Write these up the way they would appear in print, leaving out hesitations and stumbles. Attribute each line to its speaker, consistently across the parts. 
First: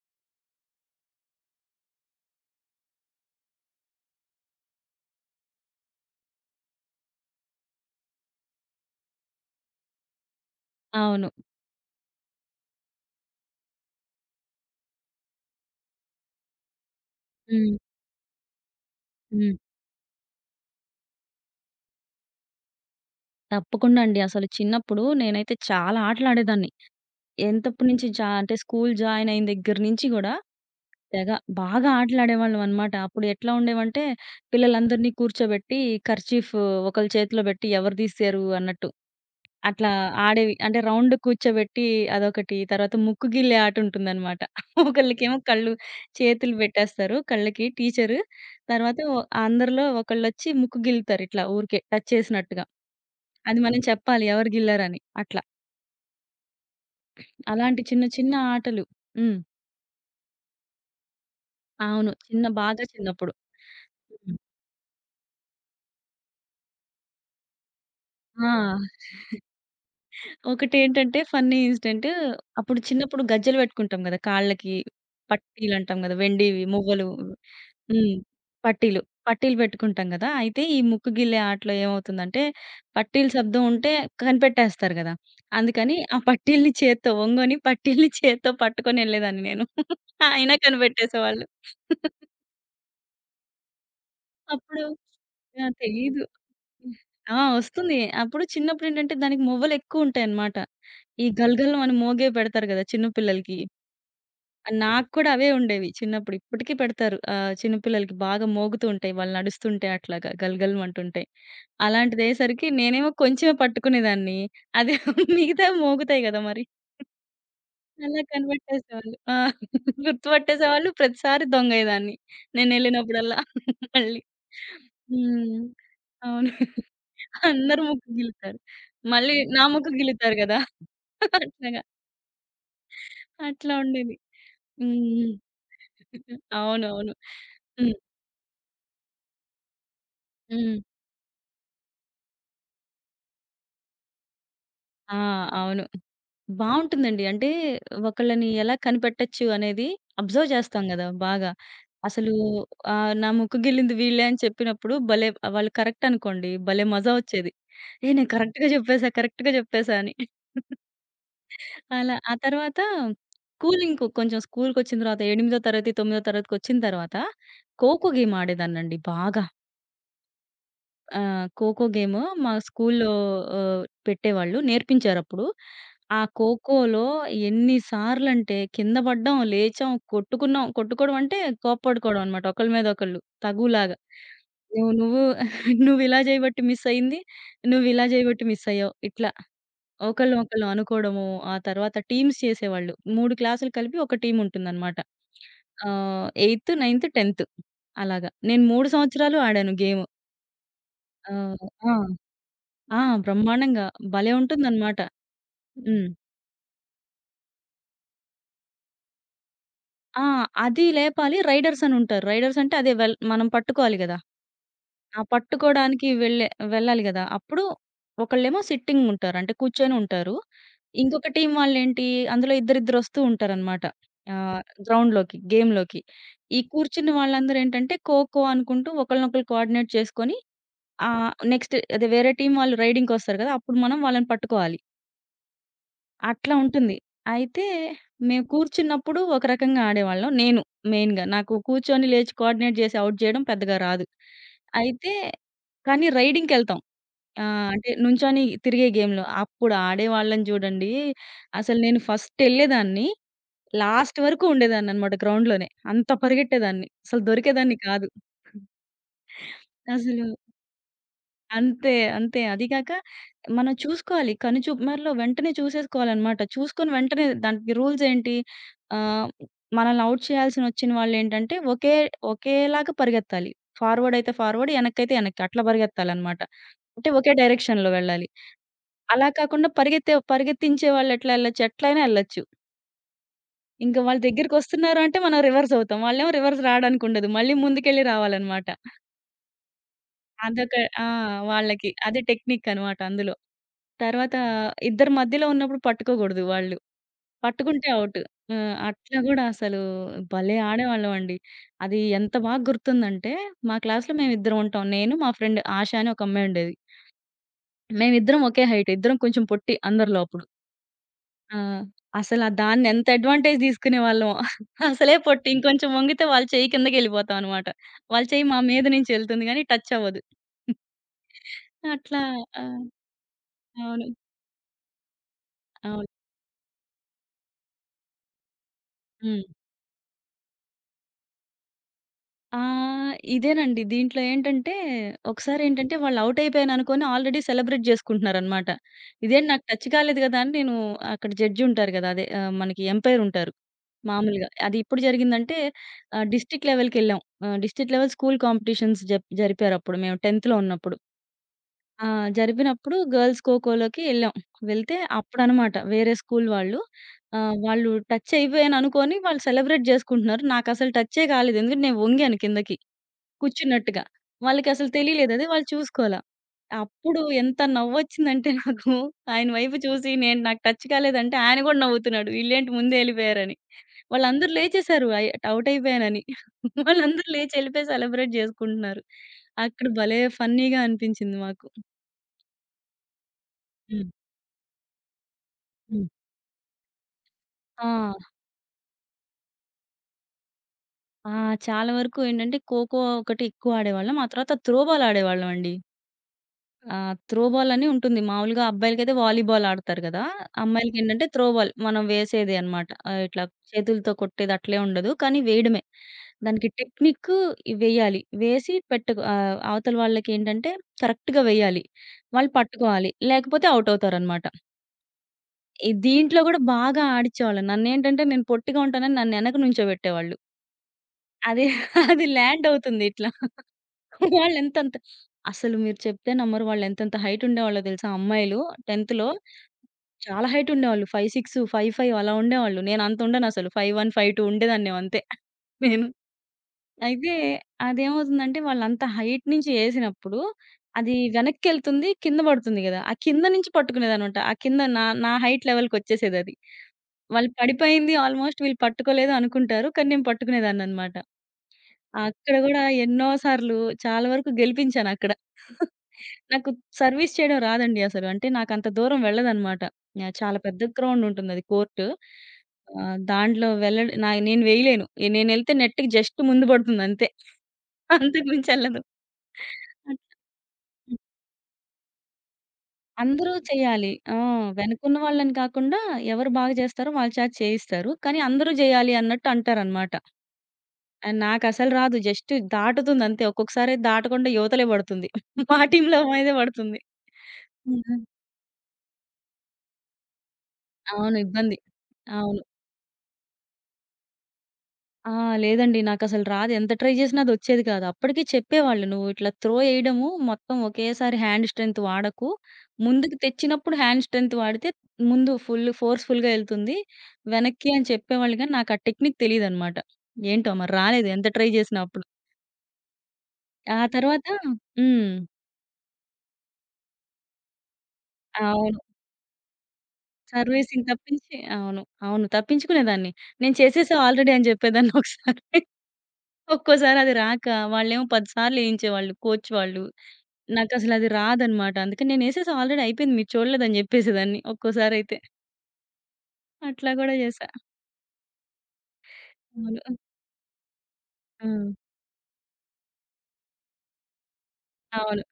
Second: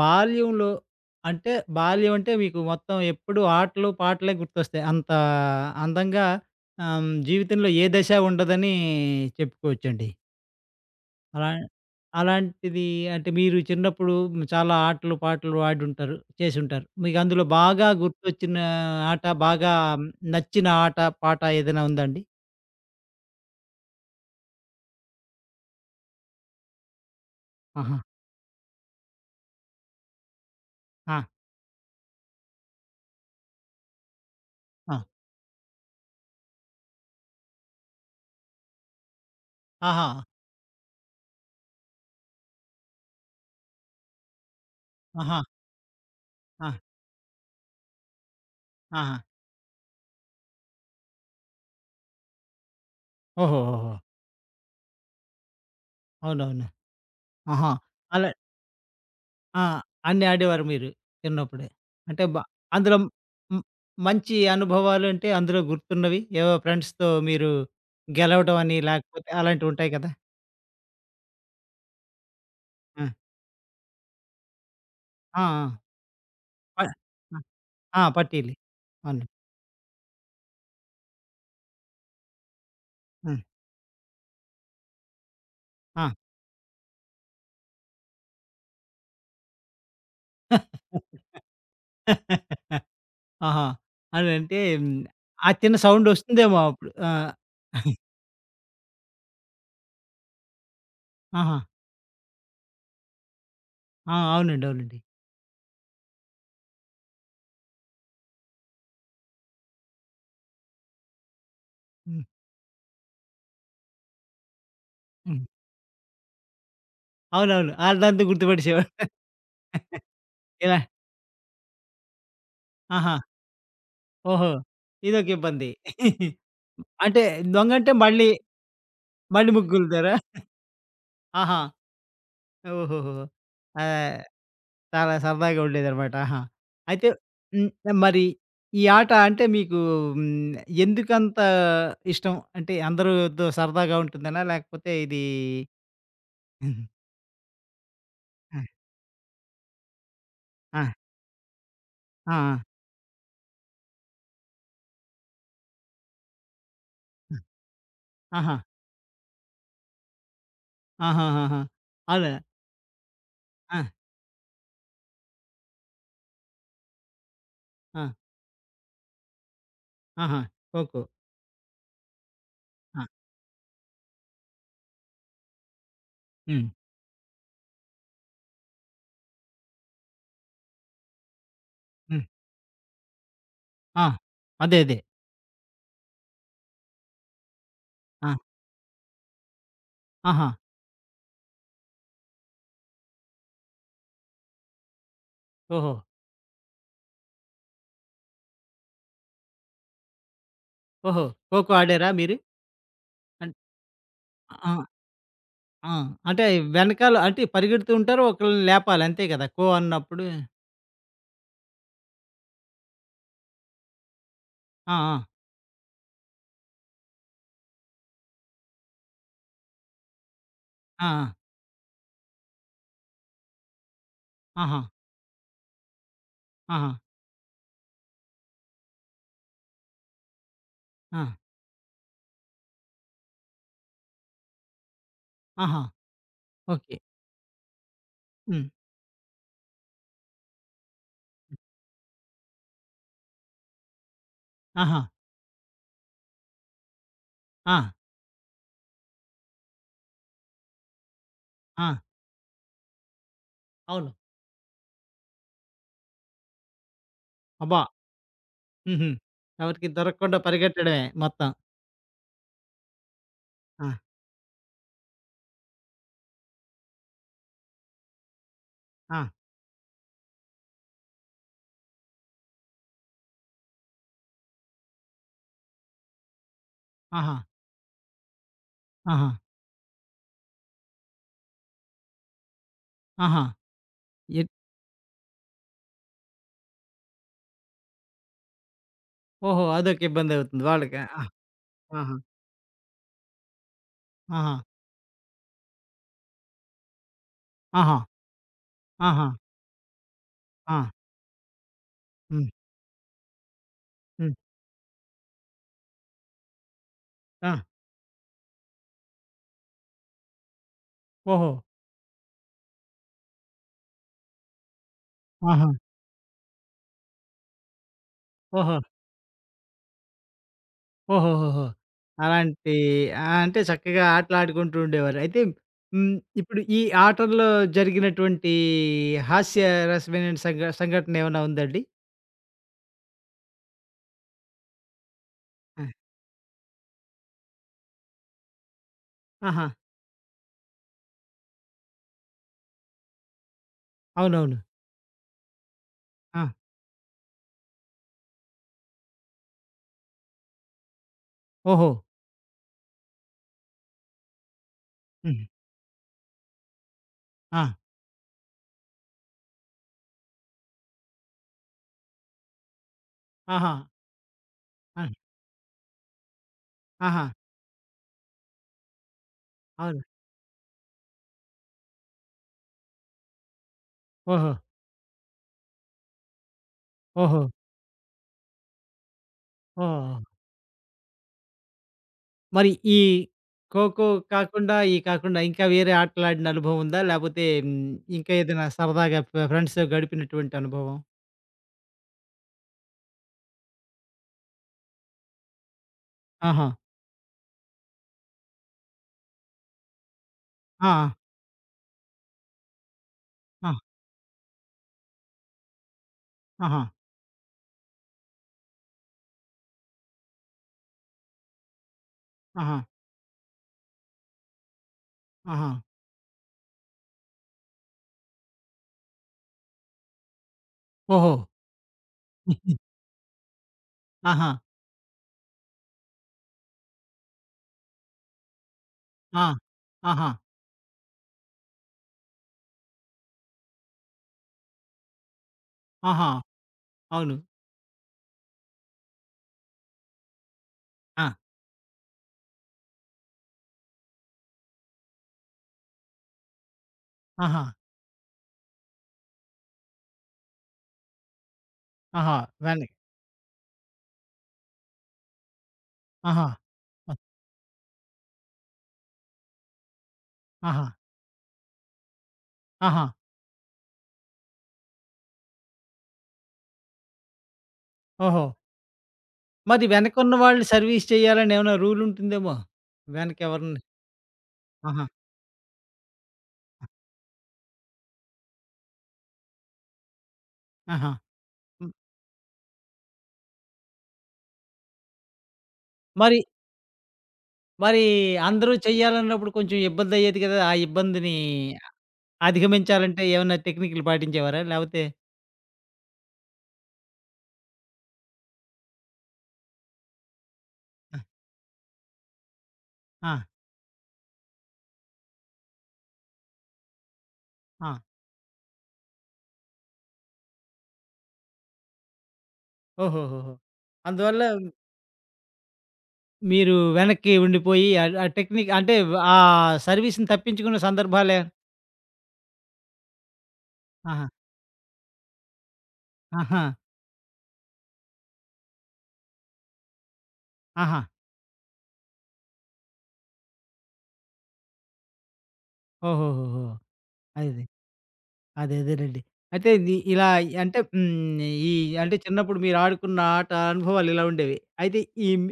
Speaker 1: బాల్యంలో అంటే బాల్యం అంటే మీకు మొత్తం ఎప్పుడు ఆటలు, పాటలే గుర్తొస్తాయి. అంత అందంగా జీవితంలో ఏ దశ ఉండదని చెప్పుకోవచ్చండి.
Speaker 2: అవును.
Speaker 1: అలా అలాంటిది అంటే మీరు చిన్నప్పుడు చాలా ఆటలు, పాటలు ఆడుంటారు, చేసుంటారు. మీకు అందులో
Speaker 2: హ్మ్.
Speaker 1: బాగా గుర్తొచ్చిన ఆట,
Speaker 2: హ్మ్.
Speaker 1: బాగా నచ్చిన ఆట, పాట ఏదైనా ఉందా అండి?
Speaker 2: తప్పకుండా అండి. అసలు చిన్నప్పుడు నేనైతే చాలా ఆటలాడేదాన్ని. ఎంతప్పటి
Speaker 1: ఆహా!
Speaker 2: నుంచి జా అంటే స్కూల్ జాయిన్ అయిన దగ్గర నుంచి గూడా
Speaker 1: ఆ!
Speaker 2: తెగ బాగా ఆటలాడేవాళ్ళమనమాట. అప్పుడు ఎట్లా ఉండేవంటే,
Speaker 1: ఆ!
Speaker 2: పిల్లలందరినీ కూర్చోబెట్టి కర్చీఫ్ ఒకళ్ళ చేతిలో బెట్టి ఎవరు తీశారు అన్నట్టు అట్లా
Speaker 1: ఆహా!
Speaker 2: ఆడేవి. అంటే రౌండ్ కూర్చోబెట్టి, అదొకటి. తర్వాత ముక్కు గిల్లే ఆటుంటుందనమాట. ఒకళ్ళకేమో
Speaker 1: ఆహా!
Speaker 2: కళ్ళు చేతులు
Speaker 1: ఆ!
Speaker 2: పెట్టేస్తారు కళ్ళకి టీచరు. తర్వాత
Speaker 1: ఆహా!
Speaker 2: అందరిలో ఒకళ్ళొచ్చి ముక్కు గిల్లుతారు ఇట్లా ఊరికే టచ్ చేసినట్టుగా. అది
Speaker 1: ఓహో!
Speaker 2: మనం
Speaker 1: ఓహో!
Speaker 2: చెప్పాలి ఎవరు గిల్లారని అట్లా.
Speaker 1: అవునవును. ఆహా!
Speaker 2: అలాంటి చిన్న
Speaker 1: అలా
Speaker 2: చిన్న ఆటలు. హ్మ్.
Speaker 1: ఆ! అన్నీ ఆడేవారు మీరు చిన్నప్పుడే.
Speaker 2: అవును.
Speaker 1: అంటే బ
Speaker 2: బాగా
Speaker 1: అందులో
Speaker 2: చిన్నప్పుడు.
Speaker 1: హ్మ్, మంచి
Speaker 2: హ్మ్.
Speaker 1: అనుభవాలంటే అందులో గుర్తున్నవి ఏవో ఫ్రెండ్స్‌తో మీరు
Speaker 2: ఆ!
Speaker 1: గెలవడం అని లేకపోతే అలాంటివుంటాయి కదా!
Speaker 2: ఒకటేంటంటే, ఫన్నీ ఇన్సిడెంట్ అప్పుడు
Speaker 1: ఆ!
Speaker 2: చిన్నప్పుడు గజ్జెలు పెట్టుకుంటాం గదా! కాళ్ళకి
Speaker 1: ఆ!
Speaker 2: పట్టీలంటాం గదా! వెండివి
Speaker 1: ఆ!
Speaker 2: మువ్వలు.
Speaker 1: ప ఆ!
Speaker 2: హ్మ్.
Speaker 1: పట్టీలు.
Speaker 2: పట్టీలు.
Speaker 1: అవును.
Speaker 2: పట్టీలు పెట్టుకుంటాం గదా! అయితే ఈ ముక్కు గిల్లే ఆటలో ఏమవుతుందంటే, పట్టీలు
Speaker 1: హ్మ్.
Speaker 2: శబ్దం ఉంటే కనిపెట్టేస్తారు గదా! అందుకని
Speaker 1: ఆ!
Speaker 2: ఆ పట్టీలని చేత్తో ఒంగోని పట్టీలని చేత్తో పట్టుకొనెళ్ళేదాన్ని నేను. అయినా కనిపెట్టేసేవాళ్ళు.
Speaker 1: ఆహా! అదంటే
Speaker 2: అప్పుడు
Speaker 1: హ్మ్, ఆ
Speaker 2: ఆ!
Speaker 1: చిన్న
Speaker 2: తెలీదు.
Speaker 1: సౌండొస్తుందేమో అప్పుడు. ఆ!
Speaker 2: ఆ! వస్తుంది. అప్పుడు చిన్నప్పుడేంటంటే దానికి మొవ్వలెక్కువుంటాయన్నమాట. ఈ
Speaker 1: ఆహా!
Speaker 2: గలగలమని మోగే పెడతారు గదా! చిన్న పిల్లలకి.
Speaker 1: ఆ! అవునండి. అవునండి.
Speaker 2: నాకు కూడా అవే ఉండేవి చిన్నప్పుడు. ఇప్పటికి పెడతారు. చిన్న పిల్లలకి బాగా మోగుతూ ఉంటాయి. వాళ్ళు నడుస్తుంటే అట్లాగా గలగలమంటుంటాయి.
Speaker 1: హ్మ్.
Speaker 2: అలాంటిదయ్యేసరికి నేనేమో కొంచెమే పట్టుకునేదాన్ని. అదే
Speaker 1: హ్మ్.
Speaker 2: మిగతావి మోగుతాయి గదా! మరి.
Speaker 1: అవునవును.
Speaker 2: అలా
Speaker 1: ఆళ్ళందరూ గుర్తుపట్టేసేవారు.
Speaker 2: కనిపెట్టేసేవాళ్ళు. ఆ!
Speaker 1: ఇలా
Speaker 2: గుర్తుపట్టేసేవాళ్ళు. ప్రతిసారి దొంగయ్యేదాన్ని.
Speaker 1: ఆహా!
Speaker 2: నేనెళ్ళినప్పుడల్లా మళ్ళీ.
Speaker 1: ఓహో! ఇదొక
Speaker 2: హ్మ్.
Speaker 1: ఇబ్బంది.
Speaker 2: అవును.
Speaker 1: అంటే
Speaker 2: అందరి
Speaker 1: దొంగంటే
Speaker 2: ముక్కు
Speaker 1: మళ్ళీ,
Speaker 2: గిలుతారు. మళ్ళీ
Speaker 1: మళ్ళీ
Speaker 2: నా ముక్కు
Speaker 1: ముగ్గులుతారా?
Speaker 2: గిలుతారు గదా!
Speaker 1: ఆహా!
Speaker 2: అట్లాగా.
Speaker 1: ఓహోహో!
Speaker 2: అట్లా ఉండేది.
Speaker 1: ఆహ్, చాలా
Speaker 2: హ్మ్.
Speaker 1: సరదాగా ఉండేదనమాట.
Speaker 2: హ్మ్.
Speaker 1: ఆహా! అయితే
Speaker 2: అవునవును.
Speaker 1: హ్మ్.
Speaker 2: హ్మ్.
Speaker 1: మరి ఈ ఆట అంటే మీకు హ్మ్.
Speaker 2: హ్మ్.
Speaker 1: ఎందుకంత ఇష్టం? అంటే అందరూతో సరదాగా ఉంటుందనా? లేకపోతే
Speaker 2: ఆ!
Speaker 1: ఇది
Speaker 2: అవును. బావుంటుందండి. అంటే ఒకళ్ళని
Speaker 1: ఆ!
Speaker 2: ఎలా కనిపెట్టొచ్చు అనేది అబ్జర్వ్
Speaker 1: ఆ!
Speaker 2: చేస్తాం గదా! బాగా. అసలు
Speaker 1: ఆ!
Speaker 2: నా ముక్కు గిల్లింది వీళ్ళే అని చెప్పినప్పుడు, భలే వాళ్ళు కరెక్ట్ అనుకోండి, భలే మజా వచ్చేది. "ఏయ్! నేను
Speaker 1: ఆహా!
Speaker 2: కరెక్ట్‌గా జెప్పేసా, కరెక్ట్‌గా జెప్పేసా" అని.
Speaker 1: ఆహాహాహా!
Speaker 2: అలా
Speaker 1: అదే.
Speaker 2: ఆ తర్వాత
Speaker 1: ఆ!
Speaker 2: స్కూలింగ్ కొంచెం స్కూలుకొచ్చిన తర్వాత, 8దో తరగతి, 9దో తరగతికొచ్చిన తర్వాత
Speaker 1: ఆ!
Speaker 2: ఖోఖో గేమ్ ఆడేదాన్నండి బాగా.
Speaker 1: ఆహా! ఖోఖో.
Speaker 2: ఆ! 'ఖోఖో' గేము మా
Speaker 1: ఆ!
Speaker 2: స్కూల్లో పెట్టేవాళ్ళు. నేర్పించారప్పుడు. ఆ
Speaker 1: హ్మ్.
Speaker 2: 'ఖోఖో'లో ఎన్ని సార్లంటే కింద పడ్డాం, లేచాం, కొట్టుకున్నాం. కొట్టుకోవడం అంటే కోప్పడుకోవడం
Speaker 1: హ్మ్.
Speaker 2: అనమాట. ఒకళ్ళ మీద ఒకళ్ళు తగువులాగా.
Speaker 1: ఆ! అదే.
Speaker 2: నువ్వు
Speaker 1: అదే.
Speaker 2: నువ్వు నువ్విలా చేయబట్టి మిస్సయింది. నువ్విలా
Speaker 1: ఆ!
Speaker 2: చేయబట్టి మిస్సయ్యావు. ఇట్లా ఒకళ్ళని
Speaker 1: ఆహా!
Speaker 2: ఒకళ్ళం అనుకోవడము. ఆ తర్వాత టీమ్స్ చేసేవాళ్ళు. 3 క్లాసులు కలిపి ఒక టీమ్ ఉంటుందన్నమాట.
Speaker 1: ఓహో!
Speaker 2: ఎయిత్, నైన్త్, 10థ్ అలాగా. నేను 3 సంవత్సరాలు ఆడాను గేము.
Speaker 1: ఓహో!
Speaker 2: ఆహ్.
Speaker 1: ఖోఖో
Speaker 2: ఆ!
Speaker 1: ఆడారా మీరు?
Speaker 2: ఆ!
Speaker 1: అన్
Speaker 2: బ్రహ్మాండంగా. భలే
Speaker 1: ఆ!
Speaker 2: ఉంటుందనమాట.
Speaker 1: ఆ!
Speaker 2: హ్మ్.
Speaker 1: అంటే వెనకాల అంటే పరిగెడుతూ ఉంటారు. ఒకళ్ళని లేపాలి అంతే కదా! ఖో
Speaker 2: ఆ!
Speaker 1: అన్నప్పుడు.
Speaker 2: అది లేపాలి. రైడర్స్ అని ఉంటారు. రైడర్స్ అంటే అదే వెల్ మనం పట్టుకోవాలి గదా!
Speaker 1: ఆ!
Speaker 2: ఆ పట్టుకోడానికి వెళ్ళాలి గదా! అప్పుడు ఒకళ్ళేమో సిట్టింగ్ ఉంటారు. అంటే కూర్చొని ఉంటారు.
Speaker 1: ఆ! ఆ!
Speaker 2: ఇంకొక టీం వాళ్ళేంటి అందులో ఇద్దరిద్దరు వస్తూ ఉంటారనమాట. ఆహ్,
Speaker 1: ఆ! ఆహా!
Speaker 2: గ్రౌండ్‌లోకి, గేమ్‌లోకి. ఈ
Speaker 1: ఆహా!
Speaker 2: కూర్చున్న వాళ్ళందరూ ఏంటంటే ఖో, ఖో అనుకుంటూ ఒకళ్ళనొకళ్ళు కోఆర్డినేట్ చేసుకొని,
Speaker 1: ఆ!
Speaker 2: నెక్స్ట్ అదే వేరే టీం వాళ్ళు రైడింగ్‌కొస్తారు గదా! అప్పుడు మనం వాళ్ళని పట్టుకోవాలి.
Speaker 1: ఆహా!
Speaker 2: అట్లా
Speaker 1: ఓకే.
Speaker 2: ఉంటుంది. అయితే మేము
Speaker 1: హ్మ్.
Speaker 2: కూర్చున్నప్పుడు ఒక రకంగా ఆడేవాళ్ళం. నేను మెయిన్‌గా. నాకు కూర్చొని, లేచి కోఆర్డినేట్ చేసి ఔట్ జేయడం పెద్దగా రాదు.
Speaker 1: ఆహా!
Speaker 2: అయితే కానీ రైడింగ్‌కెళ్తాం. ఆహ్,
Speaker 1: ఆ!
Speaker 2: అంటే నుంచొని తిరిగే గేమ్‌లో. అప్పుడు ఆడేవాళ్ళని చూడండి, అసలు
Speaker 1: ఆ!
Speaker 2: నేను ఫస్టెళ్ళేదాన్ని.
Speaker 1: అవును.
Speaker 2: లాస్ట్ వరకు ఉండేదాన్ననమాట గ్రౌండ్‌లోనే. అంత పరిగెట్టేదాన్ని. అసలు దొరికేదాన్ని
Speaker 1: అబ్బా!
Speaker 2: కాదు.
Speaker 1: హుహు. ఎవరికీ
Speaker 2: అసలు
Speaker 1: దొరకకుండా పరిగెట్టడమే మొత్తం.
Speaker 2: అంతే. అంతే. అది కాక మనం
Speaker 1: ఆ!
Speaker 2: చూసుకోవాలి. కనుచూపుమరిలో వెంటనే చూసేసుకోవాలనమాట. చూసుకొని వెంటనే దానికి రూల్స్ ఏంటి?
Speaker 1: ఆ!
Speaker 2: ఆహ్, మనల్ని ఔట్ చేయాల్సినొచ్చిన వాళ్ళేంటంటే, ఒకేలాగా పరిగెత్తాలి. ఫార్వర్డ్ అయితే ఫార్వర్డ్, ఎనక్కైతే ఎనక్కి అట్లా పరిగెత్తాలనమాట. అంటే ఒకే
Speaker 1: ఆహా!
Speaker 2: డైరెక్షన్‌లో వెళ్ళాలి. అలా
Speaker 1: ఆహా!
Speaker 2: కాకుండా పరిగెత్తించే వాళ్ళెట్లా ఎళ్ళొచ్చు? ఎట్లైనా ఎళ్ళొచ్చు.
Speaker 1: ఆహా!
Speaker 2: ఇంక వాళ్ళ
Speaker 1: ఎట్
Speaker 2: దగ్గరికొస్తున్నారు అంటే మనం రివర్స్ అవుతాం. వాళ్ళేమో రివర్స్ రాడానికుండదు. మళ్ళీ ముందుకెళ్ళి రావాలనమాట.
Speaker 1: ఓహో! అదొక ఇబ్బందవుతుంది
Speaker 2: అదొక
Speaker 1: వాళ్ళకి.
Speaker 2: ఆ!
Speaker 1: ఆ!
Speaker 2: వాళ్ళకి
Speaker 1: ఆహా!
Speaker 2: అది టెక్నిక్ అనమాట అందులో. తర్వాత
Speaker 1: ఆహా!
Speaker 2: ఇద్దరి మధ్యలో ఉన్నప్పుడు పట్టుకోగూడదు వాళ్ళు. పట్టుకుంటే
Speaker 1: ఆహా!
Speaker 2: ఔట్. హ్మ్. అట్లా
Speaker 1: ఆహా!
Speaker 2: గూడా అసలు భలే
Speaker 1: ఆ!
Speaker 2: ఆడేవాళ్ళమండి. అది ఎంత
Speaker 1: హ్మ్.
Speaker 2: బాగా గుర్తుందంటే, మా క్లాస్‌లో
Speaker 1: హ్మ్.
Speaker 2: మేమిద్దరం ఉంటాం. నేను, మా ఫ్రెండ్ ఆష అని ఒక అమ్మాయుండేది.
Speaker 1: ఆ!
Speaker 2: మేమిద్దరం ఒకే హైట్. ఇద్దరం కొంచెం పొట్టి అందరిలో అప్పుడు.
Speaker 1: ఓహో!
Speaker 2: ఆ! అసల దాన్ని ఎంత అడ్వాంటేజ్ తీసుకునేవాళ్ళమో. అసలే పొట్టి
Speaker 1: ఆహా!
Speaker 2: ఇంకొంచెం వంగితే వాళ్ళ చెయ్యి కిందకెళ్ళిపోతాం అనమాట. వాళ్ళ చెయ్యి మా
Speaker 1: ఓహో!
Speaker 2: మీద నుంచి ఎళ్తుంది గానీ టచ్ అవ్వదు.
Speaker 1: ఓహోహోహో!
Speaker 2: అట్లా. ఆ!
Speaker 1: అలాంటి ఆ! అంటే చక్కగా
Speaker 2: అవును.
Speaker 1: ఆటలాడుకుంటూ ఉండేవారు. అయితే
Speaker 2: అవును.
Speaker 1: హ్మ్. ఇప్పుడు ఈ ఆటల్లో జరిగినటువంటి
Speaker 2: హ్మ్.
Speaker 1: హాస్యరసమైన సంఘటన ఏమైనా ఉందండి?
Speaker 2: ఆహ్, ఇదేనండి. దీంట్లో ఏంటంటే,
Speaker 1: ఆ!
Speaker 2: ఒకసారేంటంటే వాళ్ళు ఔట్ అయిపోయాననుకోని ఆల్రెడీ సెలబ్రేట్ జేసుకుంటున్నారనమాట. ఇదేంటి నాకు
Speaker 1: ఆహా!
Speaker 2: టచ్ కాలేదు గదా! అని నేను, అక్కడ జడ్జ్ ఉంటారు గదా! అదే ఆహ్, మనకి ఎంపైర్ ఉంటారు మామూలుగా.
Speaker 1: అవునవును.
Speaker 2: అది ఎప్పుడు జరిగిందంటే ఆహ్,
Speaker 1: ఆ!
Speaker 2: డిస్ట్రిక్ట్ లెవెల్‌కెళ్ళాం. ఆహ్, డిస్ట్రిక్ట్ లెవెల్ స్కూల్ కాంపిటీషన్స్ జరిపారప్పుడు మేము 10థ్‌లో ఉన్నప్పుడు.
Speaker 1: ఓహో!
Speaker 2: ఆ! జరిపినప్పుడు గర్ల్స్ ఖోఖోలోకి ఎళ్ళాం. వెళ్తే
Speaker 1: హ్మ్.
Speaker 2: అప్పుడనమాట వేరే స్కూల్ వాళ్ళు ఆహ్,
Speaker 1: ఆ!
Speaker 2: వాళ్ళు టచ్ అయిపోయాననుకోని వాళ్ళు సెలబ్రేట్ జేసుకుంటున్నారు. నాకసలు టచ్చే కాలేదు. ఎందుకంటే నేను ఒంగాను కిందకి.
Speaker 1: ఆహా!
Speaker 2: కూర్చున్నట్టుగా. వాళ్ళకసలు
Speaker 1: ఆ!
Speaker 2: తెలియలేదది. వాళ్ళు చూసుకోలా. అప్పుడు
Speaker 1: ఆహా!
Speaker 2: ఎంత నవ్వొచ్చిందంటే నాకు, ఆయన వైపు
Speaker 1: అవును.
Speaker 2: చూసి నేను నాకు టచ్ కాలేదంటే ఆయన గూడా నవ్వుతున్నాడు. వీళ్ళేంటి ముందే ఎళ్ళిపోయారని. వాళ్ళందరూ
Speaker 1: ఓహో!
Speaker 2: లేచేశారు. ఔట్ అయిపోయానని. వాళ్ళందరూ
Speaker 1: ఓహో!
Speaker 2: లేచి ఎళ్ళిపోయి సెలబ్రేట్ జేసుకుంటున్నారు. అక్కడ భలే
Speaker 1: ఓహో!
Speaker 2: ఫన్నీగా అనిపించింది మాకు.
Speaker 1: మరి ఈ ఖోఖో
Speaker 2: హ్మ్.
Speaker 1: కాకుండా, ఈ కాకుండా ఇంకా వేరే
Speaker 2: హ్మ్.
Speaker 1: ఆటలాడిన అనుభవం ఉందా? లేపోతే హ్మ్,
Speaker 2: ఆ!
Speaker 1: ఇంకా ఏదైనా సరదాగా ఫ్రెండ్స్‌తో గడిపినటువంటి అనుభవం?
Speaker 2: ఆ! చాలా వరకు ఏంటంటే ఖోఖో ఒకటి ఎక్కువ ఆడేవాళ్ళం. ఆ తర్వాత త్రో బాల్ ఆడేవాళ్ళమండి.
Speaker 1: ఆహా!
Speaker 2: ఆ! త్రో బాల్ అని ఉంటుంది. మామూలుగా అబ్బాయిలకైతే వాలీబాల్ ఆడతారు గదా!
Speaker 1: ఆ!
Speaker 2: అమ్మాయిలకేంటంటే త్రో బాల్ మనం వేసేది అన్నమాట. ఆహ్, ఇట్లా
Speaker 1: ఆ!
Speaker 2: చేతులతో కొట్టేది అట్లే ఉండదు. కానీ వేయడమే. దానికి
Speaker 1: ఆహా!
Speaker 2: టెక్నిక్ వేయాలి. వేసి పెట్టకు ఆహ్, అవతల వాళ్ళకేంటంటే కరెక్ట్‌గా వేయాలి. వాళ్ళు
Speaker 1: ఆహా!
Speaker 2: పట్టుకోవాలి. లేకపోతే ఔట్ అవుతారన్నమాట.
Speaker 1: ఆహా!
Speaker 2: ఈ దీంట్లో గూడా బాగా ఆడిచ్చేవాళ్ళు. నన్నేంటంటే నేను పొట్టిగా ఉంటానని నన్ను ఎనక నుంచోబెట్టేవాళ్ళు.
Speaker 1: ఓహో!
Speaker 2: అది అది ల్యాండ్ అవుతుంది ఇట్లా.
Speaker 1: ఆహా!
Speaker 2: వాళ్ళెంతంత, అసలు మీరు చెప్తే నమ్మరు వాళ్ళెంతంత హైట్ ఉండేవాళ్ళో తెలుసా అమ్మాయిలు 10థ్,
Speaker 1: ఆ! ఆహా!
Speaker 2: చాలా హైట్ ఉండేవాళ్ళు. 5, 6, 5, 5 అలా ఉండేవాళ్ళు. నేను అంత ఉండనసలు, 5, 1, 5, 2 ఉండేదాన్ని అంతే. నేను
Speaker 1: ఆహా!
Speaker 2: అయితే
Speaker 1: అవును.
Speaker 2: అదేమవుతుందంటే వాళ్ళంత హైట్ నుంచి ఏసినప్పుడు అది
Speaker 1: ఆ!
Speaker 2: వెనక్కెళ్తుంది, కింద పడుతుంది గదా! ఆ కింద నుంచి పట్టుకునేదనమాట. ఆ కింద నా నా హైట్ లెవెల్‌కొచ్చేసేదది. వాళ్ళు
Speaker 1: ఆహా!
Speaker 2: పడిపోయింది ఆల్‌మోస్ట్, వీళ్ళు పట్టుకోలేదు అనుకుంటారు. కానీ నేను పట్టుకునేదాన్ననమాట.
Speaker 1: ఆహా!
Speaker 2: అక్కడ గూడా
Speaker 1: వెనక్
Speaker 2: ఎన్నో సార్లు చాలా వరకు గెలిపించానక్కడ.
Speaker 1: ఆహా!
Speaker 2: నాకు
Speaker 1: ఆహ్,
Speaker 2: సర్వీస్ చేయడం రాదండి అసలు. అంటే నాకంత దూరం వెళ్ళదనమాట. యాహ్! చాలా పెద్ద
Speaker 1: ఆహా!
Speaker 2: గ్రౌండ్ ఉంటుందది కోర్టు.
Speaker 1: ఆహా!
Speaker 2: ఆహ్, దాంట్లో వెళ్ళ నా వేయలేను. నేనెళ్తే నెట్‌కి జస్ట్ ముందు పడుతుంది అంతే. అంతకు
Speaker 1: ఓహో!
Speaker 2: మించి ఎళ్ళదు.
Speaker 1: మరి వెనకున్న వాళ్ళు సర్వీస్ చేయాలని ఏమైనా రూల్ ఉంటుందేమో! వెనక
Speaker 2: అందరూ
Speaker 1: ఎవరిని
Speaker 2: చేయాలి. ఆ!
Speaker 1: ఆహా!
Speaker 2: వెనకున్న వాళ్ళని కాకుండా ఎవరు బాగా చేస్తారో వాళ్ళ చేత చేయిస్తారు. కానీ అందరూ జేయాలి అన్నట్టు అంటారనమాట.
Speaker 1: ఆహా!
Speaker 2: ఆ! నాకసలు
Speaker 1: హ్మ్.
Speaker 2: రాదు. జస్ట్ దాటుతుందంతే. ఒక్కొక్కసారి దాటకుండా యువతలే పడుతుంది. మా టీమ్‌లో
Speaker 1: మరి
Speaker 2: అమ్మాయిదే పడుతుంది.
Speaker 1: మరి
Speaker 2: హుహు.
Speaker 1: అందరూ చేయాలన్నప్పుడు కొంచెం ఇబ్బందయ్యేది కదా! ఆ ఇబ్బందిని
Speaker 2: అవును. ఇబ్బంది. అవును.
Speaker 1: అధిగమించాలంటే ఏమైనా టెక్నిక్‌లు పాటించేవారా? లేపోతే
Speaker 2: ఆ! లేదండి. నాకసలు రాదు. ఎంత ట్రై చేసినా అదొచ్చేది కాదు. అప్పటికి చెప్పేవాళ్ళు, "నువ్వు ఇట్లా త్రో ఎయడము మొత్తం
Speaker 1: ఆ!
Speaker 2: ఒకేసారి హ్యాండ్ స్ట్రెంత్ వాడకు.
Speaker 1: ఆ!
Speaker 2: ముందుకు తెచ్చినప్పుడు హ్యాండ్ స్ట్రెంత్ వాడితే ముందు ఫుల్ ఫోర్స్‌ఫుల్‌గా ఎళ్తుంది. వెనక్కి"
Speaker 1: ఆ!
Speaker 2: అని చెప్పేవాళ్ళు గానీ, నాకు ఆ టెక్నిక్ తెలీదనమాట. ఏంటో మరి రాలేదు ఎంత ట్రై చేసినా అప్పుడు.
Speaker 1: ఓహోహోహో!
Speaker 2: ఆ
Speaker 1: అందువల్ల
Speaker 2: తర్వాత హ్మ్.
Speaker 1: మీరు వెనక్కి ఉండిపోయి ఆ ఆ టెక్నిక్ అంటే
Speaker 2: అవును.
Speaker 1: ఆ సర్వీస్‌ని తప్పించుకున్న
Speaker 2: సర్వీసింగ్
Speaker 1: సందర్భాలే
Speaker 2: తప్పించి, అవును. అవును. తప్పించుకునేదాన్ని. నేను చేసేసా
Speaker 1: ఆహా!
Speaker 2: ఆల్రెడీ అని జెప్పేదాన్ని ఒకసారి.
Speaker 1: ఆహా!
Speaker 2: ఒక్కోసారి అది రాక, వాళ్ళేమో 10 సార్లు ఎయించేవాళ్ళు కోచ్ వాళ్ళు.
Speaker 1: ఆహా!
Speaker 2: నాకసలది రాదనమాట. అందుకని నేనేసేసా ఆల్రెడీ అయిపోయింది మీరు చూడలేదని జెప్పేసేదాన్ని ఒక్కోసారయితే.
Speaker 1: ఓహోహోహో!
Speaker 2: అట్లా గూడా
Speaker 1: అది.
Speaker 2: జేసా.
Speaker 1: అదేనండి. అయితే ఇది
Speaker 2: అవును.
Speaker 1: ఇలా అంటే హ్మ్.
Speaker 2: ఆ!
Speaker 1: ఈ అంటే చిన్నప్పుడు మీరు ఆడుకున్న ఆట అనుభవాలు ఇలా ఉండేవి. అయితే ఈ
Speaker 2: అవును.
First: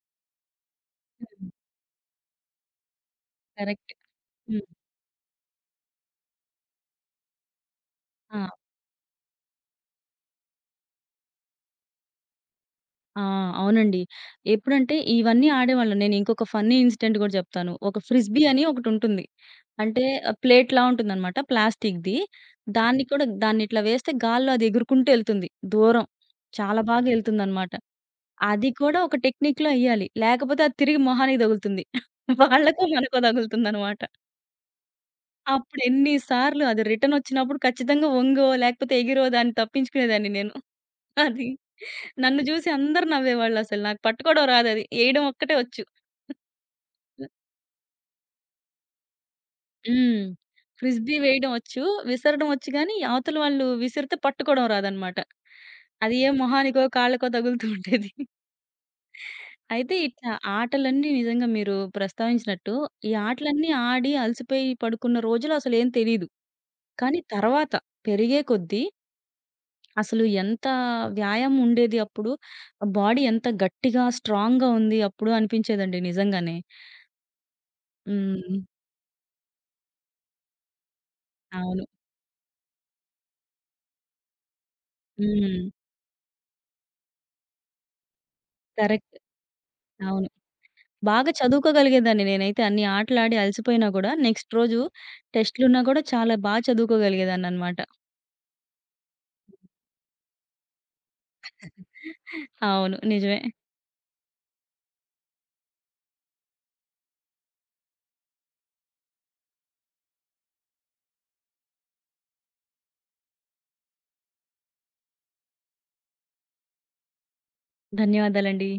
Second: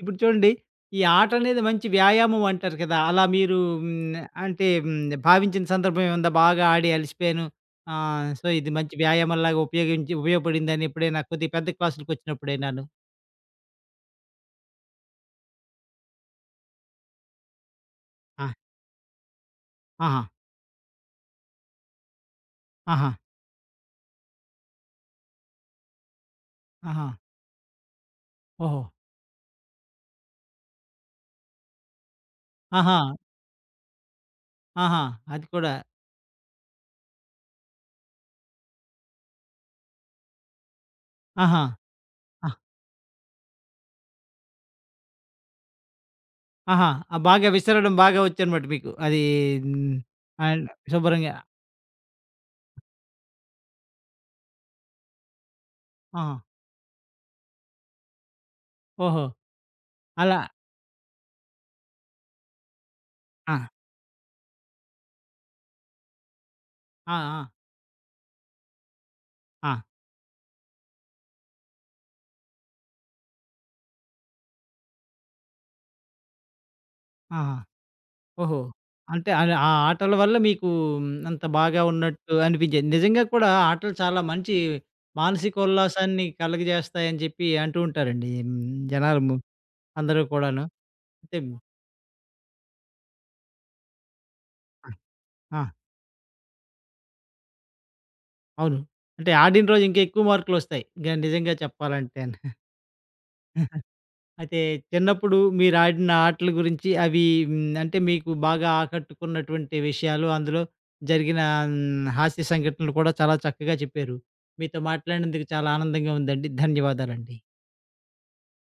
Speaker 1: ఇప్పుడు చూడండి ఈ ఆట
Speaker 2: హ్మ్.
Speaker 1: అనేది మంచి వ్యాయామం అంటారు కదా! అలా మీరు
Speaker 2: కరెక్ట్.
Speaker 1: హ్మ్.
Speaker 2: హ్మ్.
Speaker 1: అంటే హ్మ్. భావించిన సందర్భం ఏముందా? బాగా ఆడి అలిసిపోయాను. ఆహ్,
Speaker 2: ఆ!
Speaker 1: సో ఇది మంచి వ్యాయామంలాగా ఉపయోగించి ఉపయోగపడిందని ఎప్పుడైనా కొద్దిగా పెద్ద క్లాసులకొచ్చినప్పుడేనాను?
Speaker 2: ఆ! అవునండి. ఎప్పుడంటే ఇవన్నీ ఆడేవాళ్ళం. నేను ఇంకొక ఫన్నీ ఇన్సిడెంట్ గూడా జెప్తాను. ఒక ఫ్రిస్బీ
Speaker 1: ఆ!
Speaker 2: అని ఒకటుంటుంది. అంటే
Speaker 1: ఆహా!
Speaker 2: ఆహ్, ప్లేట్‌లా ఉంటుందనమాట ప్లాస్టిక్‌ది.
Speaker 1: ఆహా!
Speaker 2: దాన్ని ఇట్లా వేస్తే గాల్లో అది ఎగురుకుంటూ ఎళ్తుంది. దూరం చాలా
Speaker 1: ఆహా!
Speaker 2: బాగా ఎళ్తుందనమాట. అది
Speaker 1: ఓహో!
Speaker 2: కూడా ఒక టెక్నిక్‌లో ఎయ్యాలి. లేకపోతే అది తిరిగి మొహానికి తగులుతుంది. వాళ్ళకో
Speaker 1: ఆహా!
Speaker 2: మనకో తగులుతుందనమాట.
Speaker 1: ఆహా! అది కూడా.
Speaker 2: అప్పుడు ఎన్ని సార్లు అది రిటర్న్ ఒచ్చినప్పుడు ఖచ్చితంగా ఒంగో లేకపోతే ఎగిరో దాన్ని తప్పించుకునేదాన్ని నేను. అది.
Speaker 1: ఆహా!
Speaker 2: నన్ను
Speaker 1: ఆహ్,
Speaker 2: జూసి అందరూ నవ్వేవాళ్ళసలు. నాకు పట్టుకోవడం రాదది. ఏయడం ఒక్కటే వచ్చు.
Speaker 1: ఆహా! ఆ! బాగా విసరడం బాగా వచ్చనమాట మీకు. అది హ్మ్,
Speaker 2: హ్మ్.
Speaker 1: అండ్
Speaker 2: ఫ్రిస్బీ
Speaker 1: శుభ్రంగా
Speaker 2: వేయడం వచ్చు. విసరడం వచ్చు గానీ, అవతల వాళ్ళు విసిరితే పట్టుకోవడం రాదనమాట. అది ఏ
Speaker 1: ఆహా!
Speaker 2: మొహానికో, కాళ్ళకో తగులుతూ ఉండేది.
Speaker 1: ఓహో!
Speaker 2: అయితే ఇట్లా
Speaker 1: అలా
Speaker 2: ఆటలన్నీ నిజంగా మీరు ప్రస్తావించినట్టు, ఈ
Speaker 1: ఆ!
Speaker 2: ఆటలన్నీ ఆడి అలసిపోయి పడుకున్న రోజులు అసలేం తెలీదు.
Speaker 1: ఆ!
Speaker 2: కానీ
Speaker 1: ఆ!
Speaker 2: తర్వాత పెరిగే కొద్దీ
Speaker 1: ఆ!
Speaker 2: అసలు ఎంత వ్యాయామం ఉండేది అప్పుడు, బాడీ ఎంత గట్టిగా, స్ట్రాంగ్‌గా ఉంది అప్పుడు అనిపించేదండి నిజంగానే.
Speaker 1: ఆహా!
Speaker 2: హ్మ్.
Speaker 1: ఓహో! అంటే అది ఆ ఆటల వల్ల మీకు అంత బాగా
Speaker 2: అవును.
Speaker 1: ఉన్నట్టు అనిపించేది. నిజంగా కూడా ఆటలు చాలా మంచి
Speaker 2: హ్మ్.
Speaker 1: మానసికోల్లాసాన్ని కలుగజేస్తాయని చెప్పి అంటూ ఉంటారండి. హ్మ్,
Speaker 2: కరెక్ట్.
Speaker 1: జనాలు ము అందరూ
Speaker 2: అవును.
Speaker 1: కూడాను.
Speaker 2: బాగా
Speaker 1: అయితే
Speaker 2: చదువుకోగలిగేదాన్ని నేనైతే అన్ని ఆటలాడి అలసిపోయినా గూడా నెక్స్ట్ రోజు
Speaker 1: ఆ! ఆ!
Speaker 2: టెస్ట్‌లున్నా గూడా చాలా చదువుకోగలిగేదాన్ననమాట.
Speaker 1: అవును. అంటే ఆడిన రోజు ఇంకా ఎక్కువ మార్కులొస్తాయి. నిజంగా చెప్పాలంటేను.
Speaker 2: అవును. నిజమే.
Speaker 1: అయితే చిన్నప్పుడు మీరాడిన ఆటల గురించి అవి హ్మ్, అంటే మీకు బాగా ఆకట్టుకున్నటువంటి విషయాలు, అందులో జరిగిన హ్మ్, హాస్య సంఘటనలు కూడా చాలా చక్కగా చెప్పారు. మీతో మాట్లాడినందుకు చాలా ఆనందంగా ఉందండి. ధన్యవాదాలండి.
Speaker 2: ధన్యవాదాలండి.